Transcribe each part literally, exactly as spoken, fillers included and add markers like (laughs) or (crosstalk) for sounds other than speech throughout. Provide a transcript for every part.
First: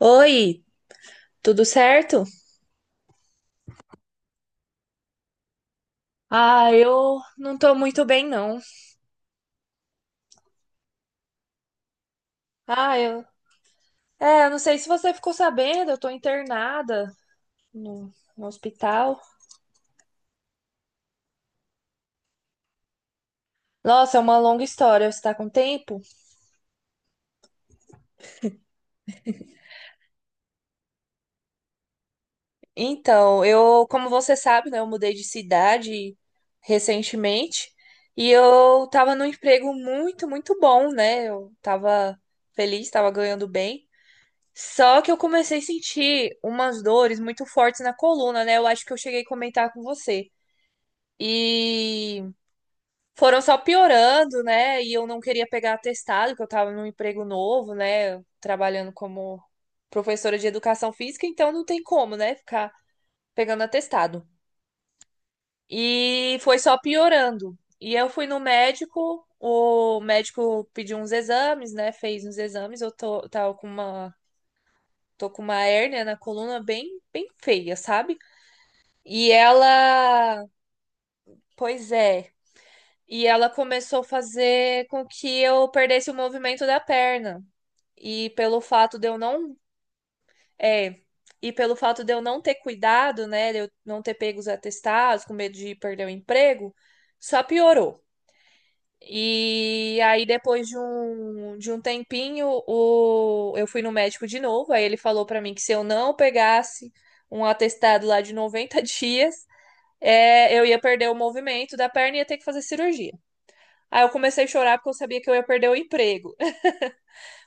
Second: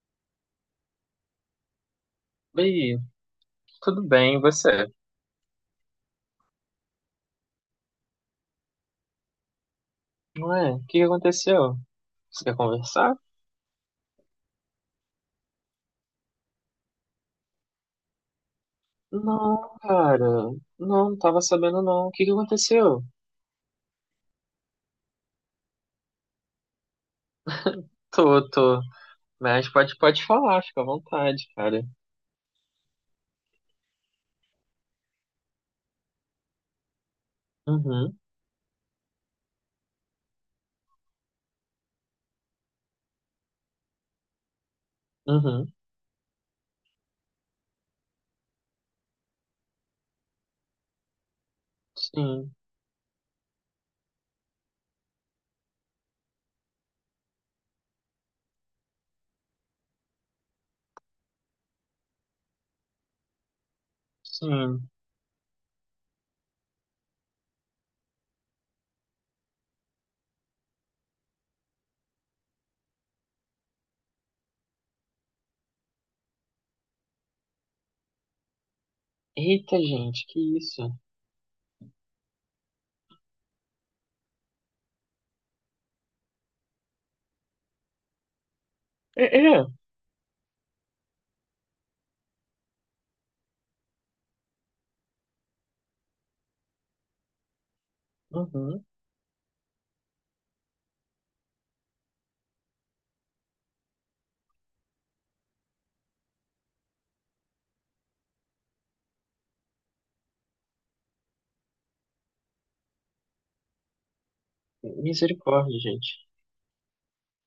Oi, tudo certo? Oi, tudo bem, e você? Ah, eu não tô muito bem, não. Ué, o que que aconteceu? Você quer Ah, conversar? eu. É, eu não sei se você ficou sabendo, eu tô internada no, no hospital. Não, cara, não, não tava sabendo não. O que que aconteceu? Nossa, é uma longa história, você tá com tempo? Tô, tô. Mas pode, pode falar, fica à vontade, cara. Então, eu, como você sabe, né, eu mudei de cidade recentemente Uhum, e eu tava num emprego muito, muito bom, né? Eu tava feliz, tava ganhando bem. Só que eu comecei a uhum, sentir umas dores muito fortes na coluna, né? Eu acho que eu cheguei a comentar com você. E sim, foram só piorando, né? E eu não queria pegar atestado, que eu tava num emprego novo, né? Trabalhando como professora de educação física, então não tem como, né? Ficar pegando atestado. sim. E foi só piorando. E eu fui no médico, o médico pediu uns exames, né? Fez uns exames, eu tô, tava com uma, tô com uma hérnia na coluna bem, bem feia, sabe? E Eita, gente, que ela, isso? pois é. E ela começou a fazer com que eu perdesse o movimento da perna. E pelo fato de eu É, não, é, é, e pelo fato de eu não ter cuidado, né, de eu não ter pego os atestados, com medo de perder o emprego, só piorou. uhum. E aí depois de um, de um tempinho, o, eu fui no médico de novo, aí ele falou pra mim que se eu não pegasse um atestado lá de noventa (laughs) dias, é, eu ia perder o movimento da perna e ia ter que fazer cirurgia. Aí eu comecei a chorar porque eu sabia que eu ia perder o Misericórdia, gente. emprego. (laughs)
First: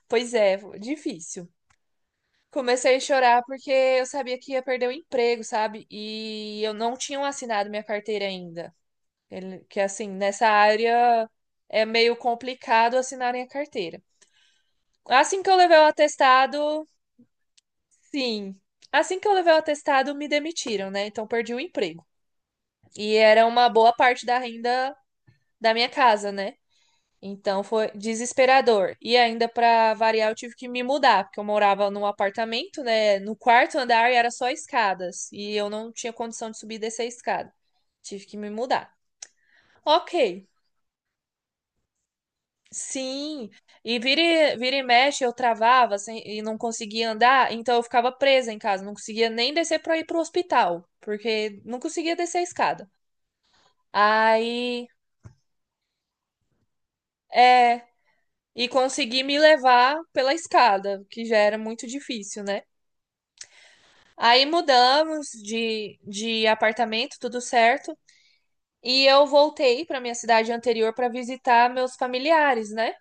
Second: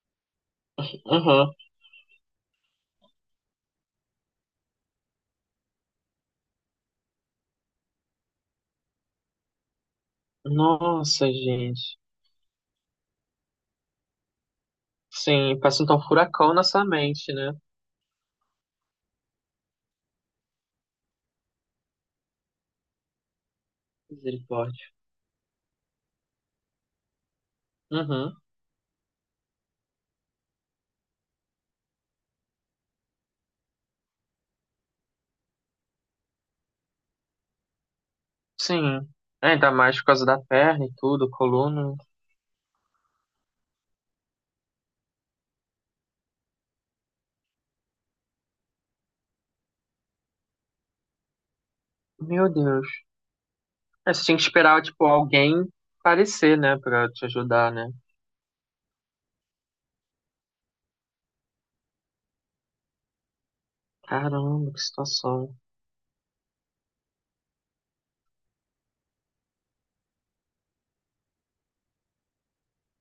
Pois é, difícil. Aham. Comecei a chorar porque eu sabia que ia perder o emprego, sabe? E eu não tinha assinado minha carteira ainda. Ele- que assim, nessa Nossa, área é gente. meio complicado assinarem a carteira. Assim que eu Sim, levei passa o então um furacão na sua atestado, mente, né? sim. Assim que eu levei o atestado, me demitiram, né? Então perdi o emprego. E era uma boa parte da Misericórdia. renda da minha casa, né? Então foi Uhum. desesperador. E ainda para variar, eu tive que me mudar, porque eu morava num apartamento, né, no quarto andar e era só escadas, e eu não tinha condição de subir e descer a escada. Tive que me mudar. Sim. É, ainda mais por causa da OK. perna e tudo, coluna. Sim. E vira e, vira e mexe eu travava assim, e não conseguia andar, então eu ficava presa em casa, não conseguia nem descer para ir pro hospital, porque não conseguia descer a Meu Deus. escada. É, você tinha que esperar, Aí, tipo, alguém aparecer, né, pra te ajudar, é, né? e consegui me levar pela escada, que já era muito difícil, né? Aí Caramba, que mudamos situação. de, de apartamento, tudo certo. E eu voltei para minha cidade anterior para visitar meus familiares, né?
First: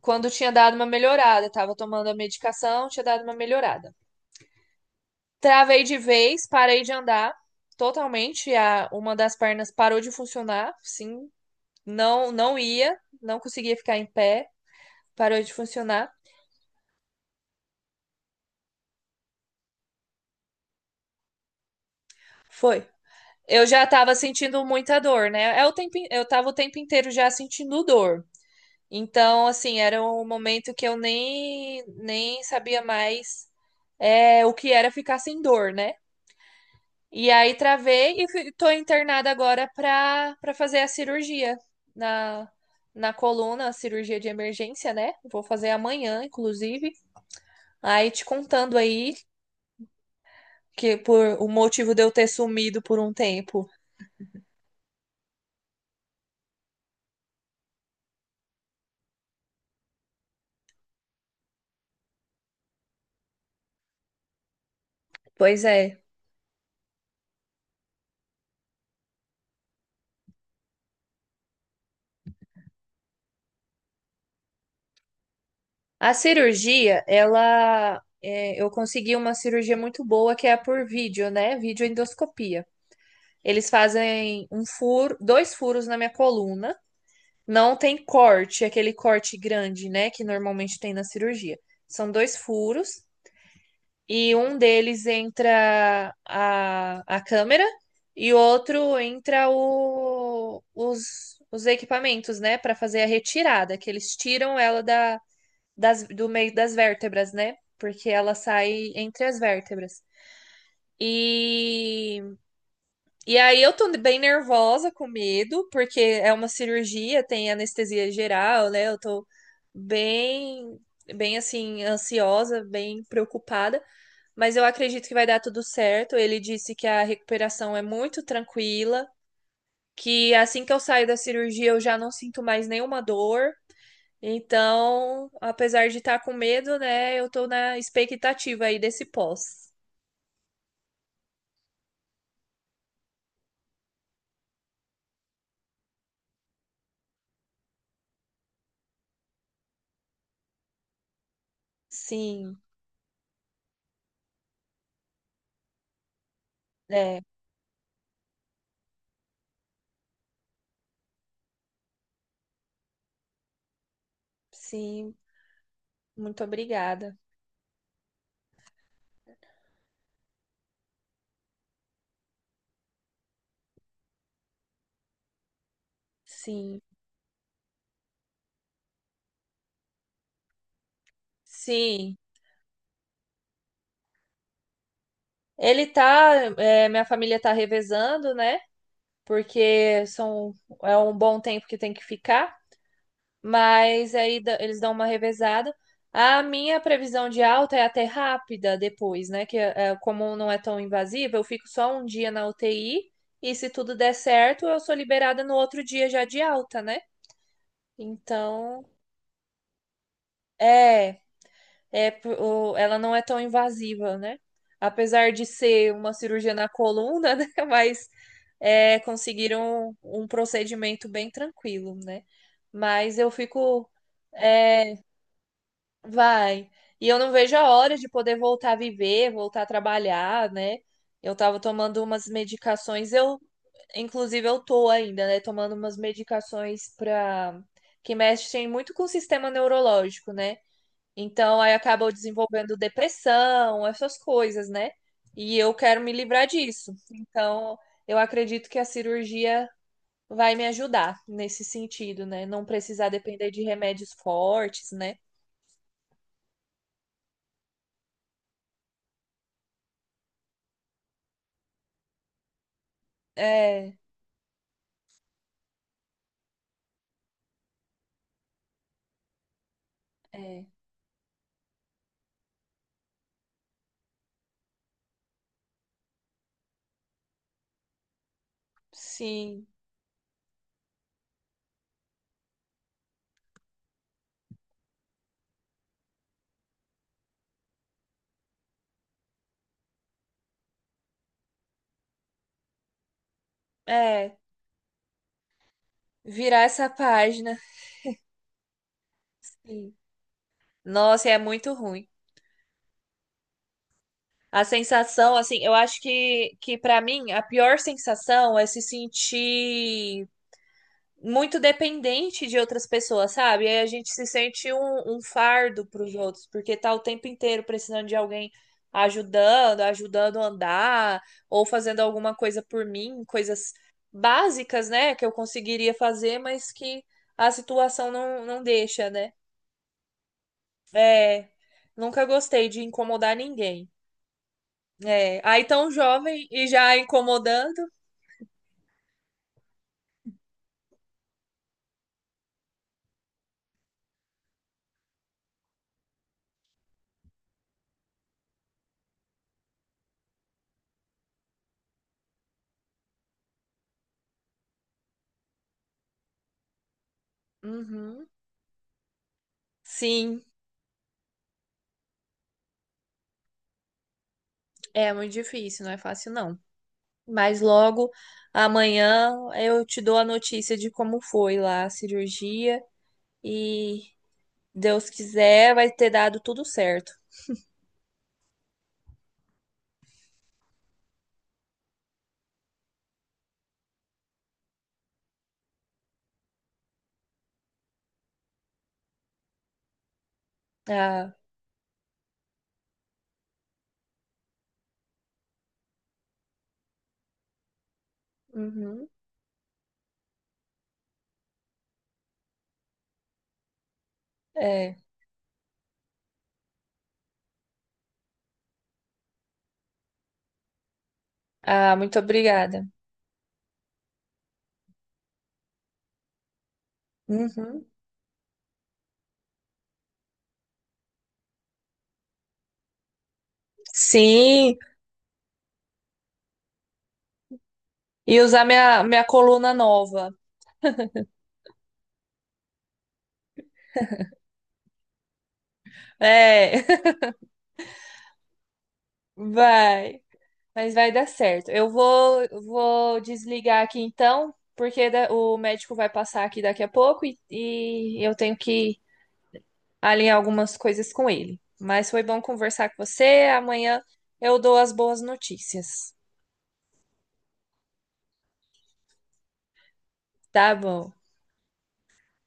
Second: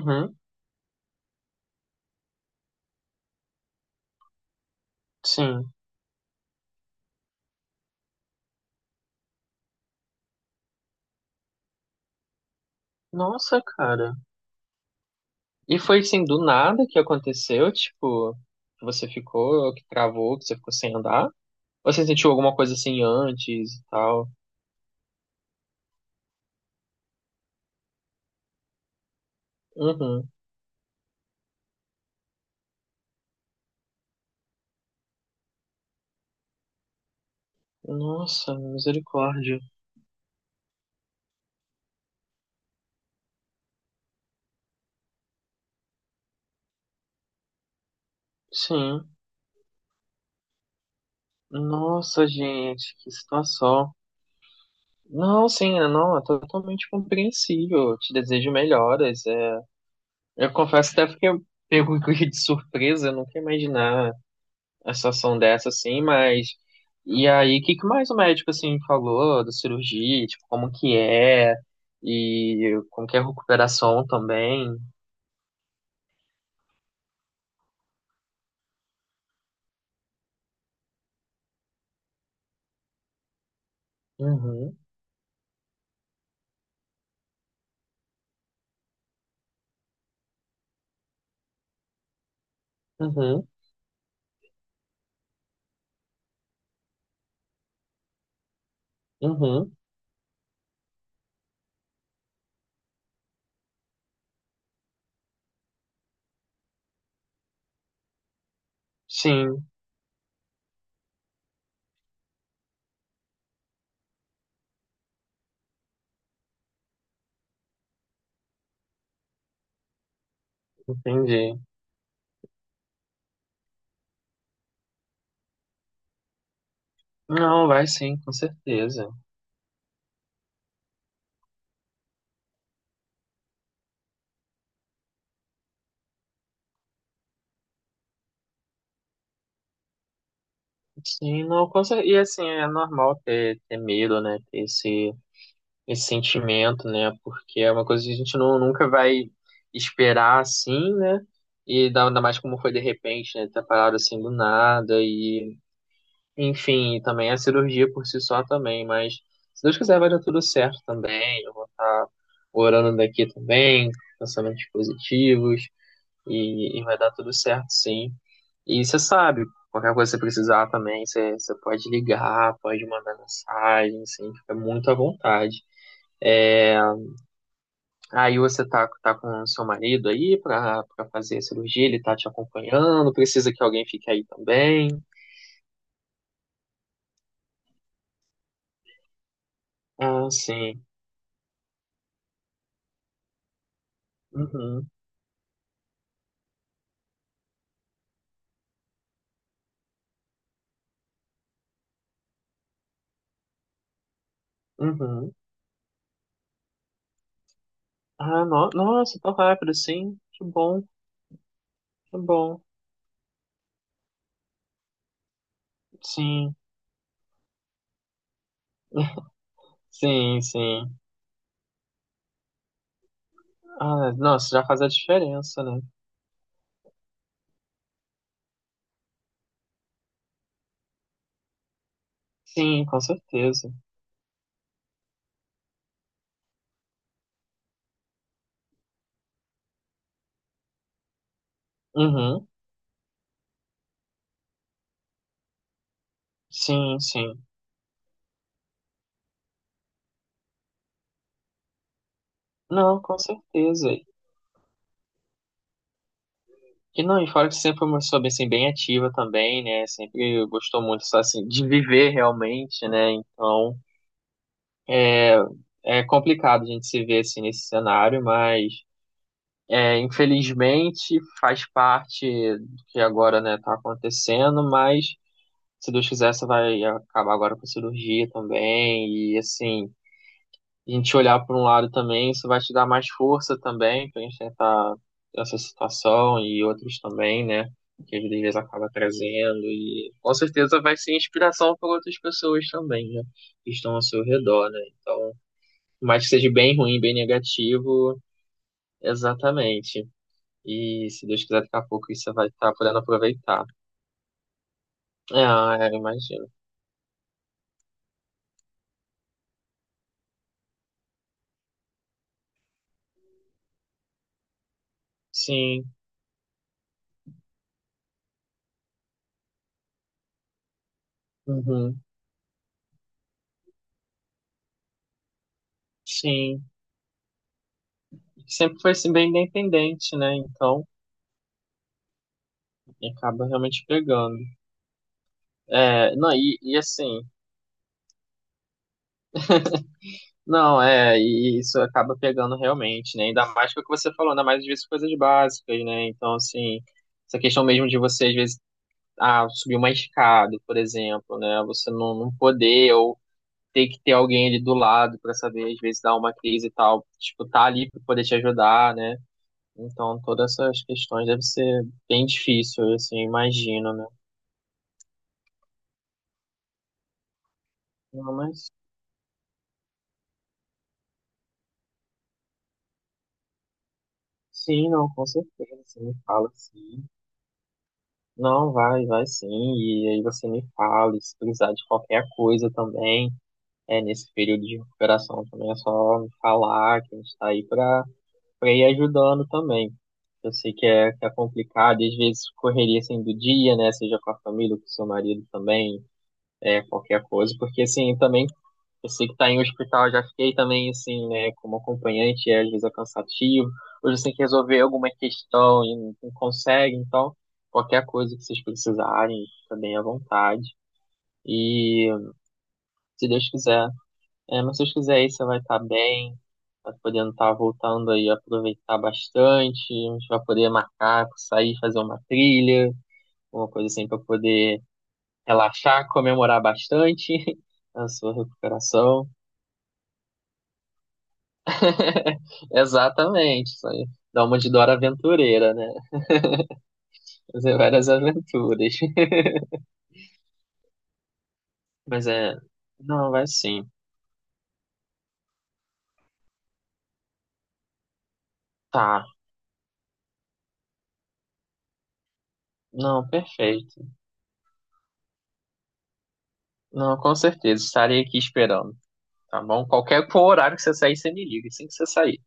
Quando tinha dado uma melhorada, tava tomando a medicação, tinha dado uma melhorada. sim. Travei de vez, parei de andar totalmente, a uma das pernas parou de funcionar, sim, não não ia, não Nossa, conseguia ficar em cara. pé, parou de E foi funcionar. assim, do nada que aconteceu, tipo, que você ficou, que travou, que você ficou sem andar? Ou você sentiu alguma coisa Foi. assim Eu antes e já tava tal? sentindo muita dor, né? É o tempo, in- eu tava o tempo inteiro já sentindo dor. Então, assim, era um Uhum. momento que eu nem, nem sabia mais é, o que era ficar sem dor, né? E aí travei e fui- Nossa, tô internada misericórdia. agora pra, pra fazer a cirurgia na, na coluna, a cirurgia de emergência, né? Vou fazer amanhã, inclusive. Aí te contando aí Sim. que por o motivo de eu Nossa, ter sumido gente, por que um tempo. situação. Não, sim, não, é totalmente compreensível. Eu te desejo melhoras. É, eu confesso até porque eu pego (laughs) de surpresa, eu nunca ia imaginar a situação Pois dessa é. assim, mas e aí, o que que mais o médico assim falou da cirurgia, tipo, como que é e como que é a recuperação também? A cirurgia, ela. É, eu consegui uma cirurgia muito boa que é a por vídeo, né? Videoendoscopia. Eles fazem um Uhum, furo, dois furos na minha coluna. Não tem corte, aquele corte grande, né, que normalmente tem na cirurgia. São dois furos uhum, e um deles entra a, a câmera e outro entra uhum. o, os, os equipamentos, né, para fazer a retirada, que eles tiram ela da, das, do meio das vértebras, né, porque ela sai entre as Sim, vértebras. E E aí eu tô bem nervosa, com medo, porque é uma cirurgia, tem anestesia geral, né? Eu tô bem, bem entendi. assim, ansiosa, bem preocupada, mas eu acredito que vai dar tudo certo. Ele disse que a Não, recuperação é vai sim, muito com tranquila, certeza. que assim que eu saio da cirurgia eu já não sinto mais nenhuma dor. Então, apesar de estar com medo, né, eu tô na expectativa aí desse pós. Sim, não, com cer- e assim, é normal ter, ter medo, né? Ter esse esse sentimento, né? Porque é uma coisa que a gente não, nunca vai esperar assim, né? E dá- ainda mais como Sim, foi de repente, né? Ter parado assim do nada e, enfim, e é, também a cirurgia por si só também, mas se Deus quiser vai dar tudo certo também. Eu vou estar orando daqui também, pensamentos sim, positivos muito e, e vai dar obrigada. tudo certo, sim. E você sabe, qualquer coisa que você precisar também, você, você pode ligar, pode mandar mensagem, assim, fica muito à vontade. É, Sim. aí você tá, tá com o seu marido aí pra, pra fazer a cirurgia, ele tá Sim, te acompanhando, precisa que alguém fique aí também. ele tá, é, minha família tá revezando, né? Porque Ah, são sim. é um bom tempo que tem que ficar, mas aí dá- eles Uhum, dão uma revezada. A minha previsão de alta é até rápida depois, né? Que é, como não é tão invasiva, eu fico só um dia na U T I e se tudo der certo, eu sou uhum. liberada no outro dia já de alta, né? Ah, no, Então, nossa, tão rápido, sim. Que bom, é. É, que por- bom. o- ela não é tão invasiva, né? Apesar de ser uma cirurgia Sim, na coluna, (laughs) né? Mas é, (laughs) conseguiram um sim, sim. procedimento bem tranquilo, né? Mas eu fico, Ah, nossa, já faz a é, diferença, né? vai. E eu não vejo a hora de poder voltar a viver, voltar a trabalhar, né? Eu tava tomando umas Sim, com medicações, eu, certeza. inclusive, eu tô ainda, né? Tomando umas medicações para que mexem muito com o sistema neurológico, né? Então, aí acabam Uhum, desenvolvendo depressão, essas coisas, né? E eu quero me livrar disso. sim, sim. Então, eu acredito que a cirurgia vai me ajudar nesse sentido, né? Não Não, precisar com depender de certeza. remédios fortes, né? E não, e fora que você sempre foi uma pessoa bem, assim, bem ativa também, né? Sempre gostou muito, só, assim, de viver realmente, né? Então. É, É, é complicado a gente se ver assim nesse cenário, mas é, é, infelizmente faz parte do que agora, né, tá acontecendo, mas se Deus quiser, você vai acabar agora com a cirurgia também, e sim, assim, a gente olhar por um lado também, isso vai te dar mais força também pra gente tentar essa situação e outros também, né? Que às vezes acaba trazendo, e com certeza vai ser inspiração para outras pessoas também, né? Que estão ao seu é. redor, né? Então, mais que seja Virar bem essa ruim, bem página. negativo, Sim. exatamente. E se Nossa, é Deus quiser, daqui muito a ruim. pouco isso vai estar podendo aproveitar. A sensação, É, assim, eu é, eu acho imagino. que, que para mim, a pior sensação é se sentir muito dependente de outras pessoas, sabe? Aí a gente se sente um, um fardo Sim, para os outros, porque tá o tempo inteiro precisando de alguém ajudando, ajudando a andar, ou fazendo uhum, alguma coisa por mim, coisas básicas, né, que eu conseguiria fazer, sim. mas que a situação não, não Sempre foi deixa, assim, bem né? independente, né? Então, É, nunca gostei de incomodar acaba realmente ninguém. pegando. É, aí tão É, não, jovem e, e e já assim, incomodando, não, é, e isso acaba pegando realmente, né? Ainda mais que o que você falou, ainda mais às vezes coisas básicas, né? Então, assim, essa questão mesmo de você, às vezes, ah, subir uma escada, por exemplo, né? Você não, não poder, ou ter que ter alguém ali do lado para saber, às vezes, dar uma crise e tal, tipo, tá ali para poder uhum. te ajudar, né? Então, Sim, todas essas questões deve ser bem difícil, assim, eu assim, imagino, né? é muito difícil, não é fácil não. Mas logo Não, mas amanhã eu te dou a notícia de como foi lá a cirurgia e sim, Deus não, com quiser certeza, vai você ter me dado fala tudo sim. certo. Não, vai, vai sim, e aí você me fala, e se precisar de qualquer coisa também, é, nesse período de recuperação também é só me falar que a gente tá aí pra para ir ajudando também. Eu sei que é, que é Ah, complicado, e às vezes correria assim do dia, né? Seja com a família, com o seu marido também, é, qualquer coisa, porque assim, também uhum, eu sei que tá em hospital, já fiquei também assim, né, como acompanhante, e às vezes é cansativo, ou você tem que resolver é. alguma questão e não não consegue, então qualquer coisa que vocês precisarem, fica bem à vontade. Ah, E muito obrigada. se Deus quiser. É, mas se você fizer você vai estar bem, vai podendo estar Uhum. voltando aí, aproveitar bastante, a gente vai poder marcar, sair, fazer uma trilha, uma coisa assim para Sim, poder relaxar, comemorar bastante (laughs) a sua e usar minha, minha recuperação. coluna nova. (laughs) Exatamente, isso aí. Dá uma de Dora Aventureira, né? É, (laughs) Fazer várias aventuras. (laughs) vai. Mas vai dar certo. Eu Mas vou, é, vou não, vai desligar sim. aqui então, porque da- o médico vai passar aqui daqui a pouco e, e eu tenho que Tá, alinhar algumas coisas com ele. Mas foi bom conversar com não, você. Amanhã perfeito. eu dou as boas notícias. Não, com certeza, estarei aqui esperando, tá bom? Qualquer Tá horário que você bom. sair, você me liga, assim que você sair.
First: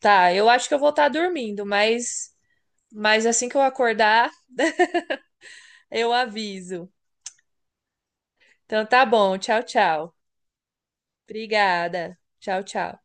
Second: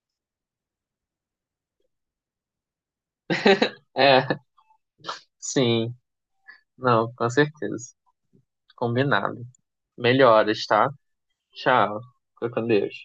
Tá, eu acho que eu vou estar dormindo, mas, mas assim que eu É, acordar, (laughs) sim. eu aviso. Não, com certeza. Então tá bom. Combinado. Tchau, tchau. Melhoras, tá? Tchau. Obrigada. Fica Tchau, com Deus. tchau.